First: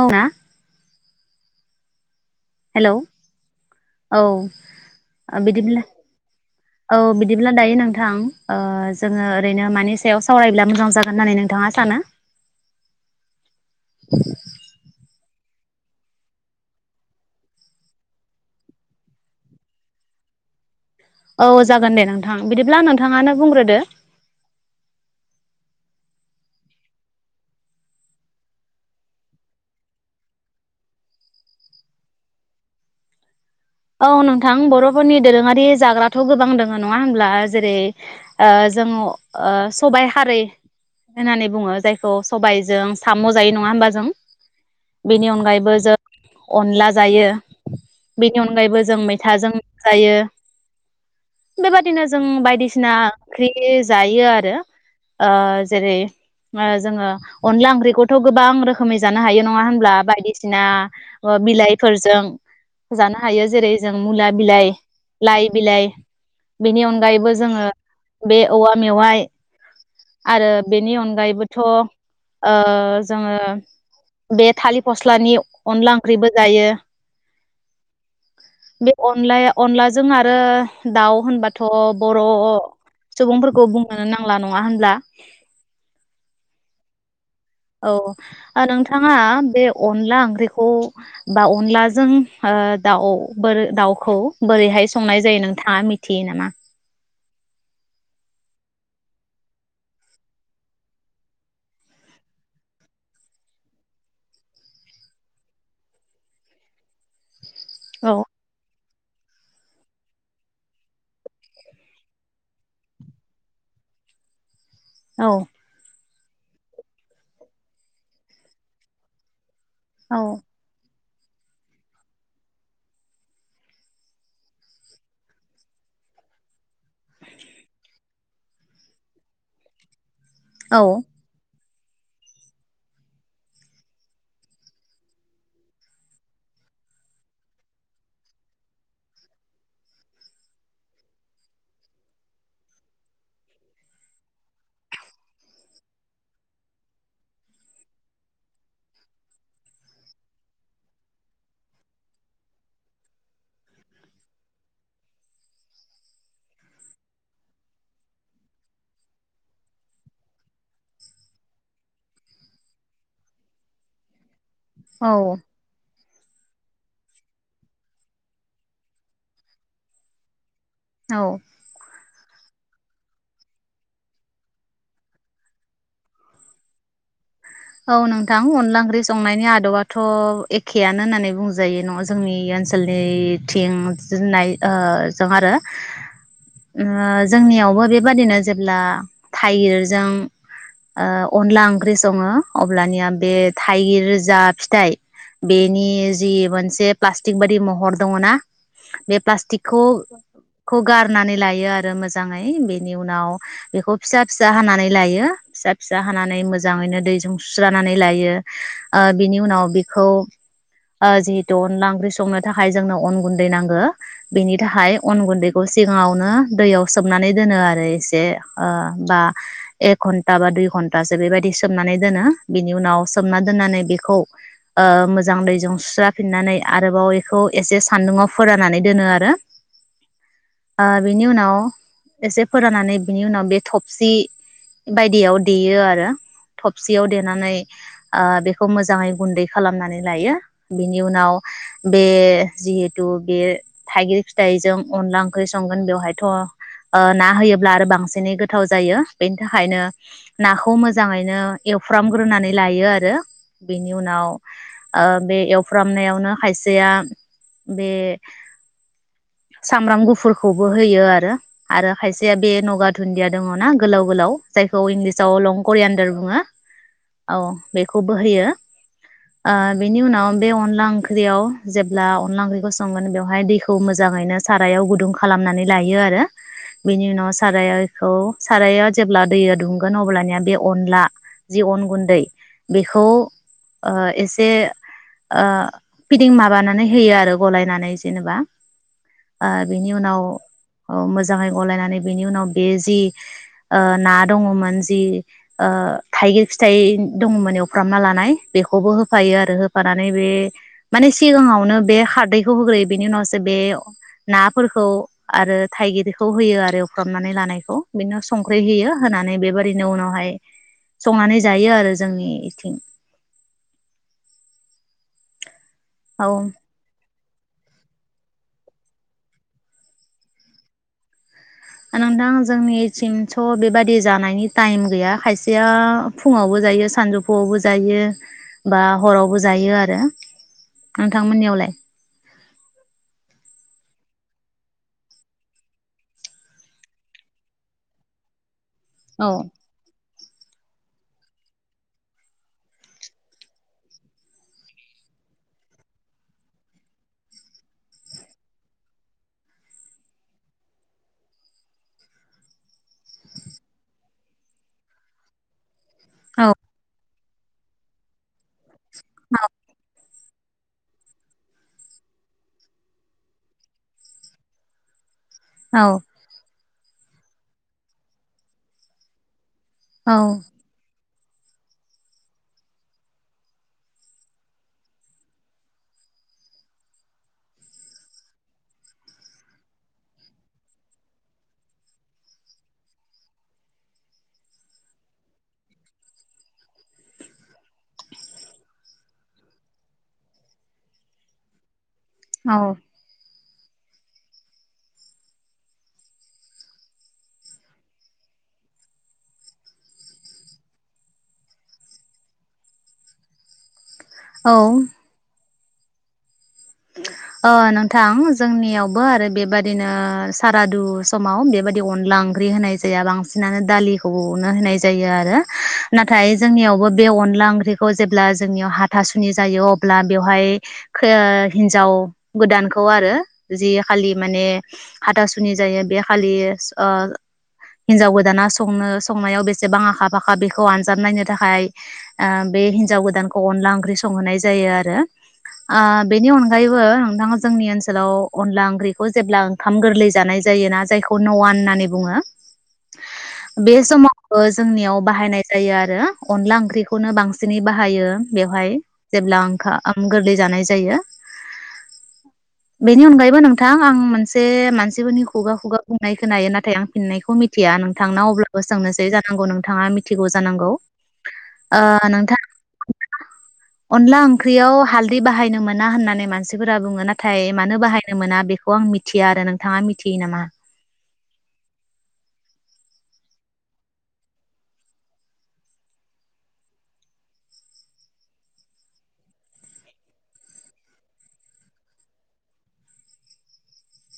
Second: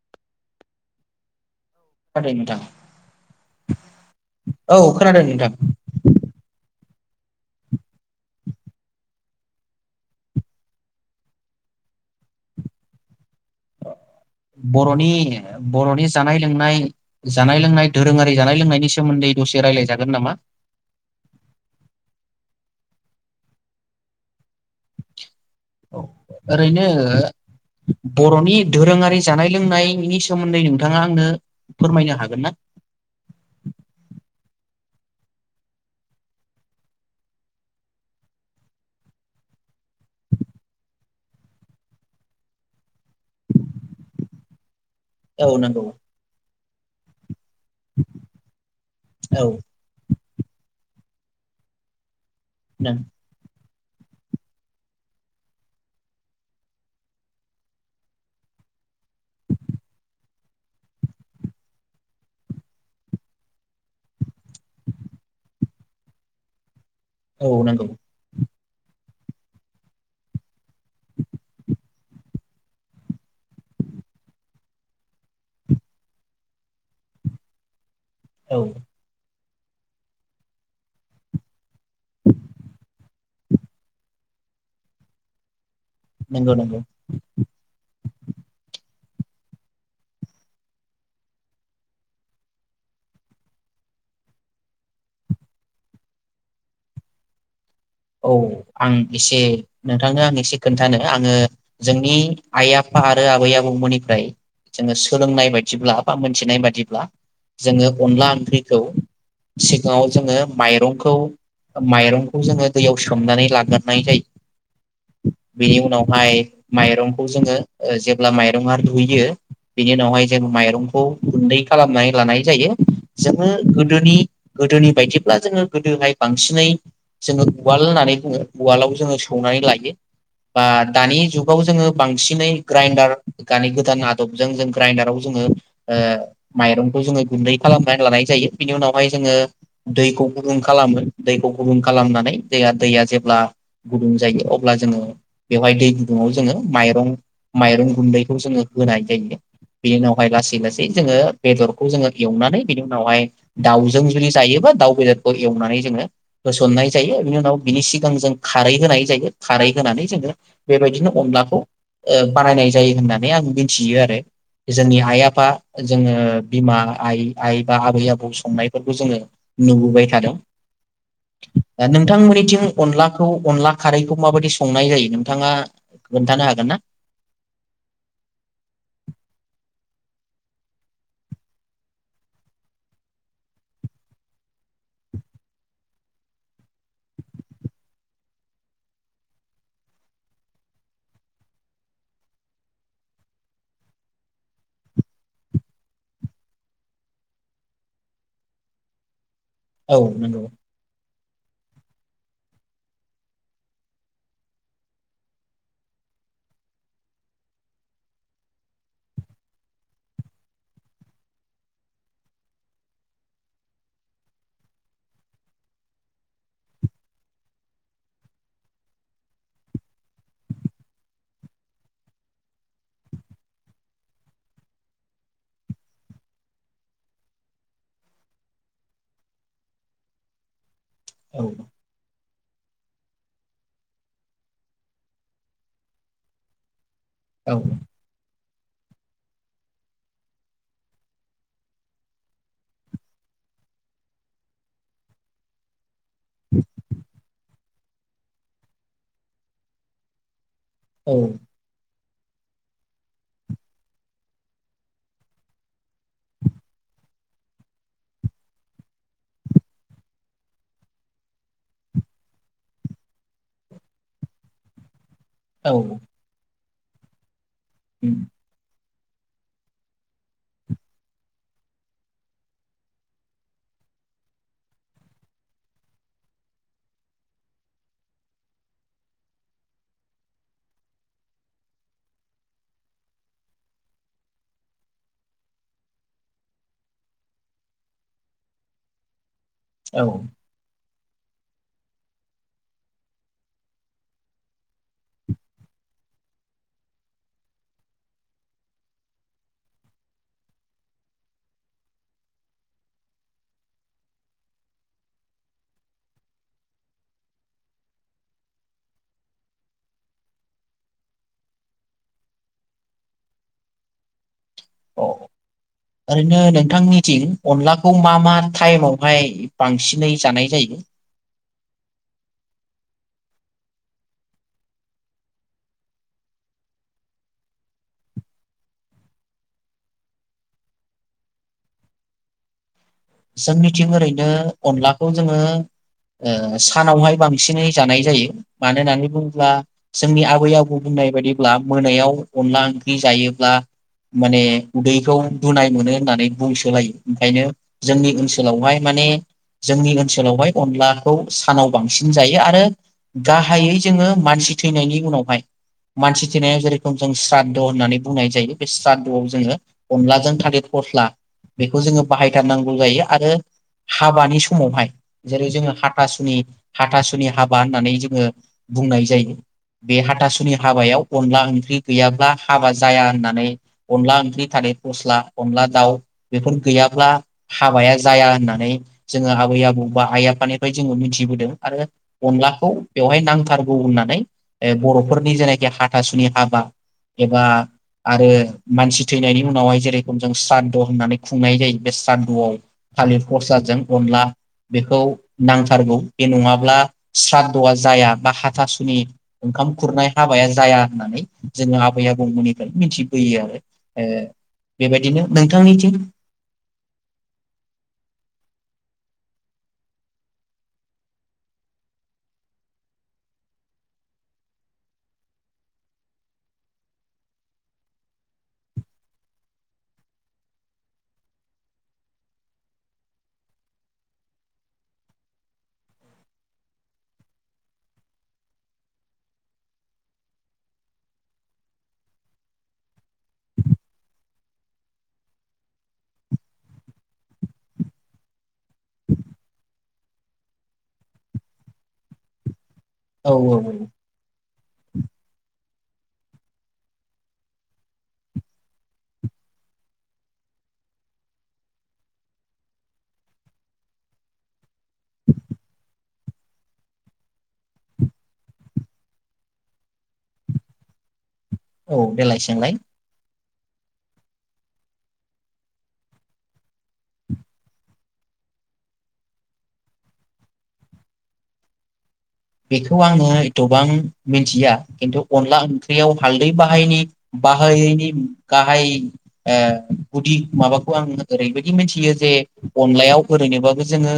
औ ना खोनादों हेलौ नोंथां औ औ खोनादों नोंथां बिदिब्ला औ बिदिब्ला दायो नोंथां ओ जोङो ओरैनो मानि सायाव सावरायब्ला मोजां जागोन होननानै नोंथाङा सानो बर'नि बर'नि जानाय लोंनाय जानाय लोंनाय दोरोङारि जानाय लोंनायनि सोमोन्दै दसे राय्लायजागोन नामा औ जागोन दे नोंथां बिदिब्ला नोंथाङानो बुंग्रोदो औ ओरैनो बर'नि दोरोङारि जानाय लोंनायनि सोमोन्दै नोंथाङा आंनो फोरमायनो हागोन ना औ नोंथां बर'फोरनि दोरोङारि जाग्राथ' गोबां दोङो नङा हब्ला जेरै ओ जोङो ओ सबाय हारै होननानै बुङो जायखौ सबायजों साम' जायो नङा होमबा जों बेनि औ अनगायैबो नंगौ जों अनला जायो नि अनगायैबो जों औ मैथाजों जायो बेबादिनो जों जों बायदिसिना नों ओंख्रि जायो आरो ओ जेरै ओ जोङो अनला ओंख्रिखौथ' गोबां रोखोमै जानो हायो नङा होनब्ला बायदिसिना बिलाइफोरजों जानो हायो जेरै जों मुला बिलाइ लाइ बिलाइ बेनि अनगा गायैबो औ जोङो नंगौ बे औवा मेवाय आरो बेनि अनगायैबोथ' ओ जोङो बे थालिर फस्लानि अनला ओंख्रिबो जायो औ बे अनलाया अनलाजों आरो दाउ होनबा थ' बर' सुबुंफोरखौ बुंनोनो नांला नङा होनब्ला नंगौ नंगौ औ ओ नोंथाङा बे अनला ओंख्रिखौ बा अनलाजों ओ दाउ बोर दाउखौ बोरैहाय संनाय जायो नोंथाङा मिथियो नामा औ आं एसे नोंथांनो आं एसे खोन्थानो आङो जोंनि आइ आफा आरो आबै आबौमोननिफ्राय जोङो सोलोंनाय बायदिब्ला बा मोनथिनाय बायदिब्ला जोङो औ अनला ओंख्रिखौ सिगाङाव जोङो माइरंखौ माइरंखौ जोङो दैयाव सोमनानै लाग्रोननाय औ जायो बेनि उनाव माय माइरंखौ जोङो जेब्ला माइरंआ रुयो बिनि उनावहाय जों माइरंखौ गुन्दै खालामनानै लानाय जायो जोङो गोदोनि गोदोनि बायदिब्ला जोङो गोदोहाय बांसिनै जोङो उवाल होननानै बुङो उवालाव जोङो सौनानै लायो बा औ दानि जुगाव जोङो बांसिनै ग्राइडार दानि गोदान आदबजों जों ग्राइडाराव जोङो ओ माइरंखौ जोङो गुन्दै खालामनानै लानाय जायो बिनि उनावहाय जोङो दैखौ गुदुं खालामो दैखौ गुदुं खालामनानै दैया दैया जेब्ला गुदुं जायो अब्ला जोङो बेवहाय दै गुदुङाव जोङो माइरं माइरं गुन्दैखौ जोङो होनाय जायो बेनि उनावहाय लासै लासै जोङो बेदरखौ जोङो एवनानै बेनि उनावहाय दाउजों जुदि जायोबा दाउ बेदरखौ एवनानै जोङो होसननाय जायो बिनि उनाव बिनि सिगां जों खारै होनाय जायो खारै होनानै जोङो बेबायदिनो अनलाखौ ओ बानायनाय जायो होननानै आं मिथियो आरो जोंनि आइ औ आफा जोङो बिमा आइ आइ बा आबै आबौ संनायफोरखौ जोङो नुबोबाय थादों औ दा नोंथांमोननिथिं अनलाखौ अनला खारैखौ माबायदि संनाय जायो नोंथाङा खोन्थानो हागोन ना औ नोंथां अनला ओंख्रि संनायनि आदबथ एखेयानो होननानै बुंजायो न जोंनि ओनसोलनि थिं जोनाय जों आरो जोंनियावबो बेबादिनो जेब्ला थाइगिरजों अनला ओंख्रि दङ अब्लानिया बे थाइगिर जा फिथाइ बेनि जि मोनसे प्लास्टिक बादि महर दङ ना बे प्लास्टिक औ सिख' नंगौ ख गार [unintelligible] नानै लायो आरो मोजाङै बेनि उनाव बेखौ फिसा फिसा हानानै लायो फिसा फिसा हानानै मोज जाङैनो दैजों सुस्रानानै लायो बिनि उनाव बिखौ जिहेतु अनला ओंख्रि संनो थाखाय जोंनो अन गुन्दै नांगो बेनि थाखाय अन गुन्दैखौ सिगाङावनो दैयाव सोमनानै दोनो आरो एसे बा एक घन्टा बा दुइ घन्टासो बेबायदि सोमनानै दोनो बे बिनि उनाव सोमना दोननानै बेखौ ओ मोजां दैजों सुस्राफिननानै आरोबाव बेखौ एसे सान्दुङाव फोराननानै दोनो आरो बिनि औ उनाव एसे फोराननानै बिनि उनाव बे थबसि बायदियाव देयो आरो थबसियाव औ देनानै ओ बे खौ मोजाङै गुन्दै खालामनानै लायो बिनि उनाव बे जिहेथु बे थाइगिर फिथाइजों अनला ओंख्रि संगोन बेवहाय थ ना होयो होब्ला आरो बांसिनै गोथाव जायो बेनि थाखायनो नाखौ मोजाङैनो एवफ्रामग्रोनानै लायो आरो बेनि उनाव बे एवफ्रामनायावनो खायसेया बे सामब्राम गुफुरखौबो होयो आरो आरो खायसेया बे नगा दुन्दिया दङ ना गोलाव गोलाव जायखौ इंलिस जाव लं औ करियानदार बुङो औ बेखौबो होयो बेनि उनाव बे अनला ओंख्रियाव जेब्ला अनला ओंख्रिखौ संगोन बेवहाय दैखौ मोजाङैनो सारायाव गुदुं खालामनानै लायो आरो बेनि उनाव साराइखौ साराया जेब्ला दैया दुंगोन अब्लानिया बे अनला जि अन गुन्दै बेखौ एसे ओ फिदिं माबानानै होयो आरो गलायनानै जेनेबा बेनि औ उनाव औ मोजाङै गलायनानै बिनि उनाव बे जि ना दङमोन जि ओ थाइगिर फिथाइ दङमोन एवफ्रामना लानाय बेखौबो होफायो आरो होफानानै बे माने सिगाङावनो बे खारदैखौ होग्रोयो बेनि उनावसो बे नाफोरखौ आरो थाइगिरखौ होयो आरो एवफ्रामनानै लानायखौ बेनि उनाव संख्रि होयो होनानै बेबादिनो उनावहाय संनानै जायो आरो जोंनिथिं अ ओरैनो नोंथांनिथिं अनलाखौ मा मा टाइमावहाय बांसिनै जानाय जायो नोंथां जोंनिथिथ बेबादि जानायनि टाइम गैया खायसेया फुङावबो जायो सानजौफुआवबो जायो बा हरावबो जायो आरो नोंथांमोननियावलाय जों मिथिं ओरैनो अनलाखौ जोङो सानावहाय बांसिनै जानाय जायो मानो होननानै औ बुङोब्ला जोंनि आबै आबौ बुंनाय बायदिब्ला मोनायाव अनला ओंख्रि जायोब्ला माने उदैखौ बुनाय मोनो होननानै बुंसोलायो ओंखायनो जोंनि ओनसोलावहाय माने जोंनि ओनसोलावहाय अनलाखौ सानाव बांसिन जायो आरो गाहायै जोङो मानसि थैनायनि उनावहाय मानसि औ थिनायाव जेरेखम जों स्राद्ध होननानै बुंनाय जायो। बे सादु औ जोङो अनलाजों था फस्ला बेखौ जोङो बाहाय फैथारनांगौ जायो आरो हाबानि समावहाय जेरै जोङो हाथासुनि हाथासुनि हाबा होननानै जोङो बुंनाय जायो। बे औ हाथासुनि हाबायाव अनला ओंख्रि गैयाब्ला हाबा जाया होननानै अनला ओंख्रि थानाय फस्ला अनला दाउ बेफोर गैयाब्ला हाबाया जाया होननानै जोङो आबै आबौ बा आइ आफानिफ्राय जोङो मिथिबोदों आरो अनलाखौ बेवहाय नांथारगौ होननानै ओ बर'फोरनि जेनाखि हाथासुनि हाबा एबा आरो मानसि थैनायनि उनावहाय जेरेखम जों स्रादद होननानै खुंनाय जायो बे सानदुआव थालिर खरसाजों अनला बेखौ नांथारगौ बे नङाब्ला स्रादद'आ जाया बा हाथासुनि ओंखाम खुरनाय हाबाया जाया होननानै जोङो आबै आबौमोननिफ्राय मिथिबोयो आरो ओ औ बेबायदिनो नोंथां जोंनिथिं ओ नोंथां जोंनियावबो आरो बेबादिनो सारादु समाव बेबादि अनला ओंख्रि होनाय जाया बांसिनानो दालिखौनो होनाय जायो आरो नाथाय जोंनियावबो बे अनला ओंख्रिखौ जेब्ला जोंनियाव हाथासुनि जायो अब्ला बेवहाय हिनजाव गोदानखौ आरो जि खालि माने हाथासुनि जायो बे खालि ओ हिनजाव गोदाना संनो संनायाव बेसेबां आखा फाखा बेखौ आनजाब नायनो थाखाय ओ बे हिन्जाव गोदानखौ अनला ओंख्रि संहोनाय जायो आरो ओ बेनि अनगायैबो नोंथाङा जोंनि ओनसोलाव अनला ओंख्रिखौ जेब्ला ओंखाम गोरलै जानाय जायोना जायखौ नवान होननानै बुङो। औ औ बे समावबो जोंनियाव बाहायनाय जायो आरो अनला ओंख्रिखौनो बांसिनै बाहायो बेवहाय जेब्ला ओंखाम गोरलै जानाय जायो। बेनि अनगायैबो नोंथां आं मोनसे मानसिफोरनि खुगा खुगा बुंनाय खोनायो नाथाय आं फिननायखौ मिथिया नोंथांनाव अब्लाबो सोंनोसै जानांगौ नोंथाङा मिथिगौ जानांगौ ओ औ नोंथां देलाय सोंलाय अनला ओंख्रियाव हालदै बाहायनो मोन मोना होननानै मानसिफोरा बुङो नाथाय मानो बाहायनो मोना बेखौ आं मिथिया आरो नोंथाङा मिथियो नामा? बेखौ आङो एथ'बां मिथिया खिन्थु अनला ओंख्रियाव हालदै बाहायनि बाहायैनि गाहाय ओ गुदि माबाखौ आङो ओरैबायदि मिनथियो जे अनलायाव ओरैनोबाबो जोङो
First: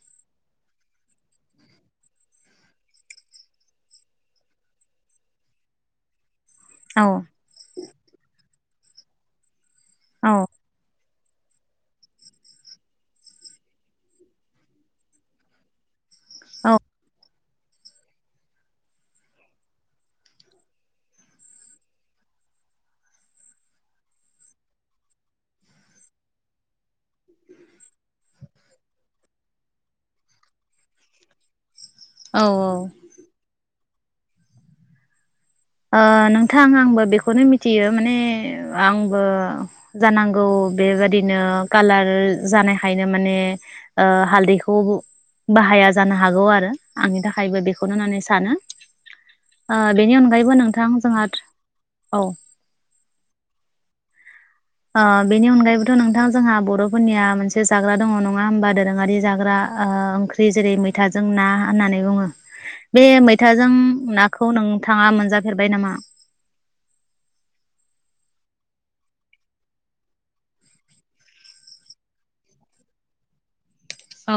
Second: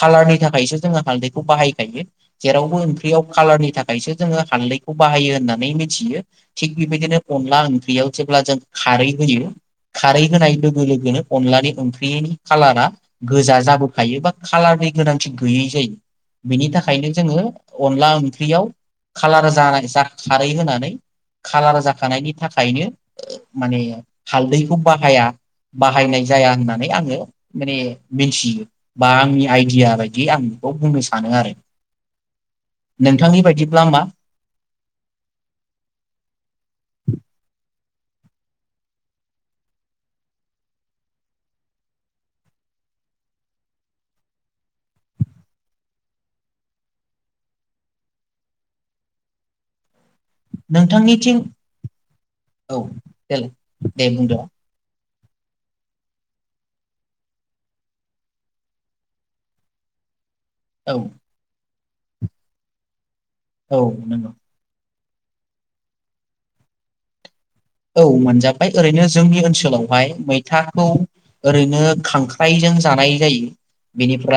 खाालारनि थाखायसो जोङो हालदैखौ बाहायखायो। जेरावबो ओंख्रियाव कालारनि थाखायसो जोङो हानदैखौ बाहायो होननानै मिथियो। थिग औ बेबायदिनो अनला ओंख्रियाव जेब्ला जों खारै होयो खारै औ होनाय लोगो लोगोनो अनलानि ओंख्रिनि खाालारा गोजा जाबोखायो बा कालारनि गोनांथि गैयै जायो। बिनि औ थाखायनो आङो अनला ओंख्रियाव खाालार जानाय खारै होनानै खाालार जाखानायनि थाखायनो माने हालदैखौ बाहाया बाहायनाय जाया होननानै आङो माने मिथियो बा आंनि आइडिया बायदि आं बेखौ बुंनो सानो आरो औ नोंथांनि बायदिब्ला मा ओ नोंथां आंबो बेखौनो मिथियो माने आंबो जानांगौ बेबादिनो कालार जानायखायनो माने हालदैखौ बाहाया जानो हागौ आरो आंनि थाखायबो बेखौनो होननानै सानो ओ बेनि अन नोंथांनिथिं औ देलाय दे बुंदो ओ बेनि अनगायैबोथ' नोंथां जोंहा बर'फोरनिया मोनसे जाग्रा दङ नङा होमबा दोरोङारि जाग्रा ओ ओंख्रि ओंख्रि जेरै औ मैथाजों ना होननानै बुङो बे मै थाजों नाखौ नों थाङा मोनजाफेरबाय नामा औ मोनजाबाय ओरैनो जोंनि ओनसोलावहाय मैथाखौ ओरैनो खांख्राइजों जानाय जायो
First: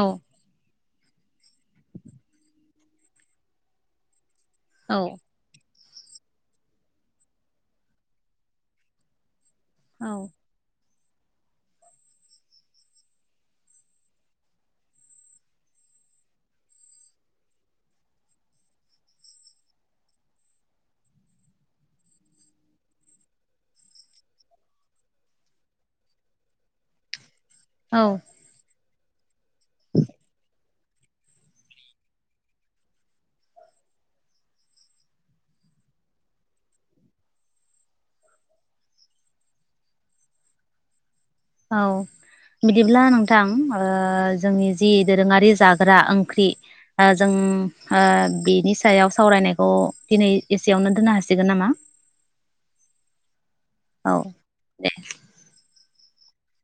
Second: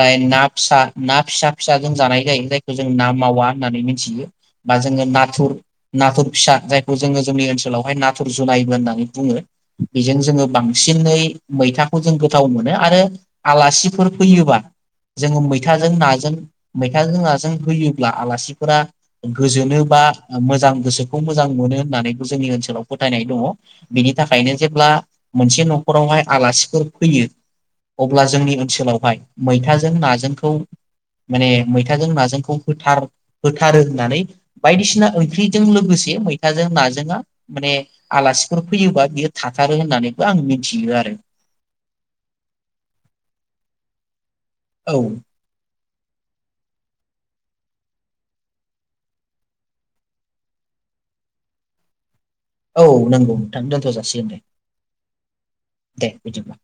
औ ना फिसा ना फिसा फिसा जों जानाय जायो जायखौ जों ना मावा होननानै मिथियो बा औ जोङो नाथुर नाथुर फिसा जायखौ जोङो जोंनि ओनसोलावहाय ना थुर जुनायबो होननानै बुङो बेजों औ जोङो बां सिनै मैथाखौ जों गोथाव मोनो आरो आलासिफोर फैयोबा जोङो मैथाजों नाजों मैथाजों नाजों होयोब्ला आलासिफोरा गोजोनो बा मोजां गोसोखौ मोजां मोनो होननानैबो जोंनि ओनसोलाव फोथायनाय दङ बेनि थाखायनो जेब्ला मोनसे न'खरावहाय आलासिफोर फैयो औ अब्ला जोंनि ओनसोलाव ब [unintelligible] मैथाजों नाजोंखौ माने मैथाजों नाजोंखौ होथार होथारो होननानै बायदिसिना ओंख्रिजों लोगोसे मैथाजों नाजोंआ माने आलासिफोर फैयोबा बियो थाथारो होननानैबो आं मिथियो आरो औ बिदिब्ला नोंथां ओ जोंनि जि औ दोरोङारि जा ग्रा ओंख्रि आं जों आ बेनि सायाव सावरायनायखौ दिनै एसेयावनो दोननो हासिगोन नामा औ नोंगौ नोंथां दोनथ' जासिगोन दे देबिदिबा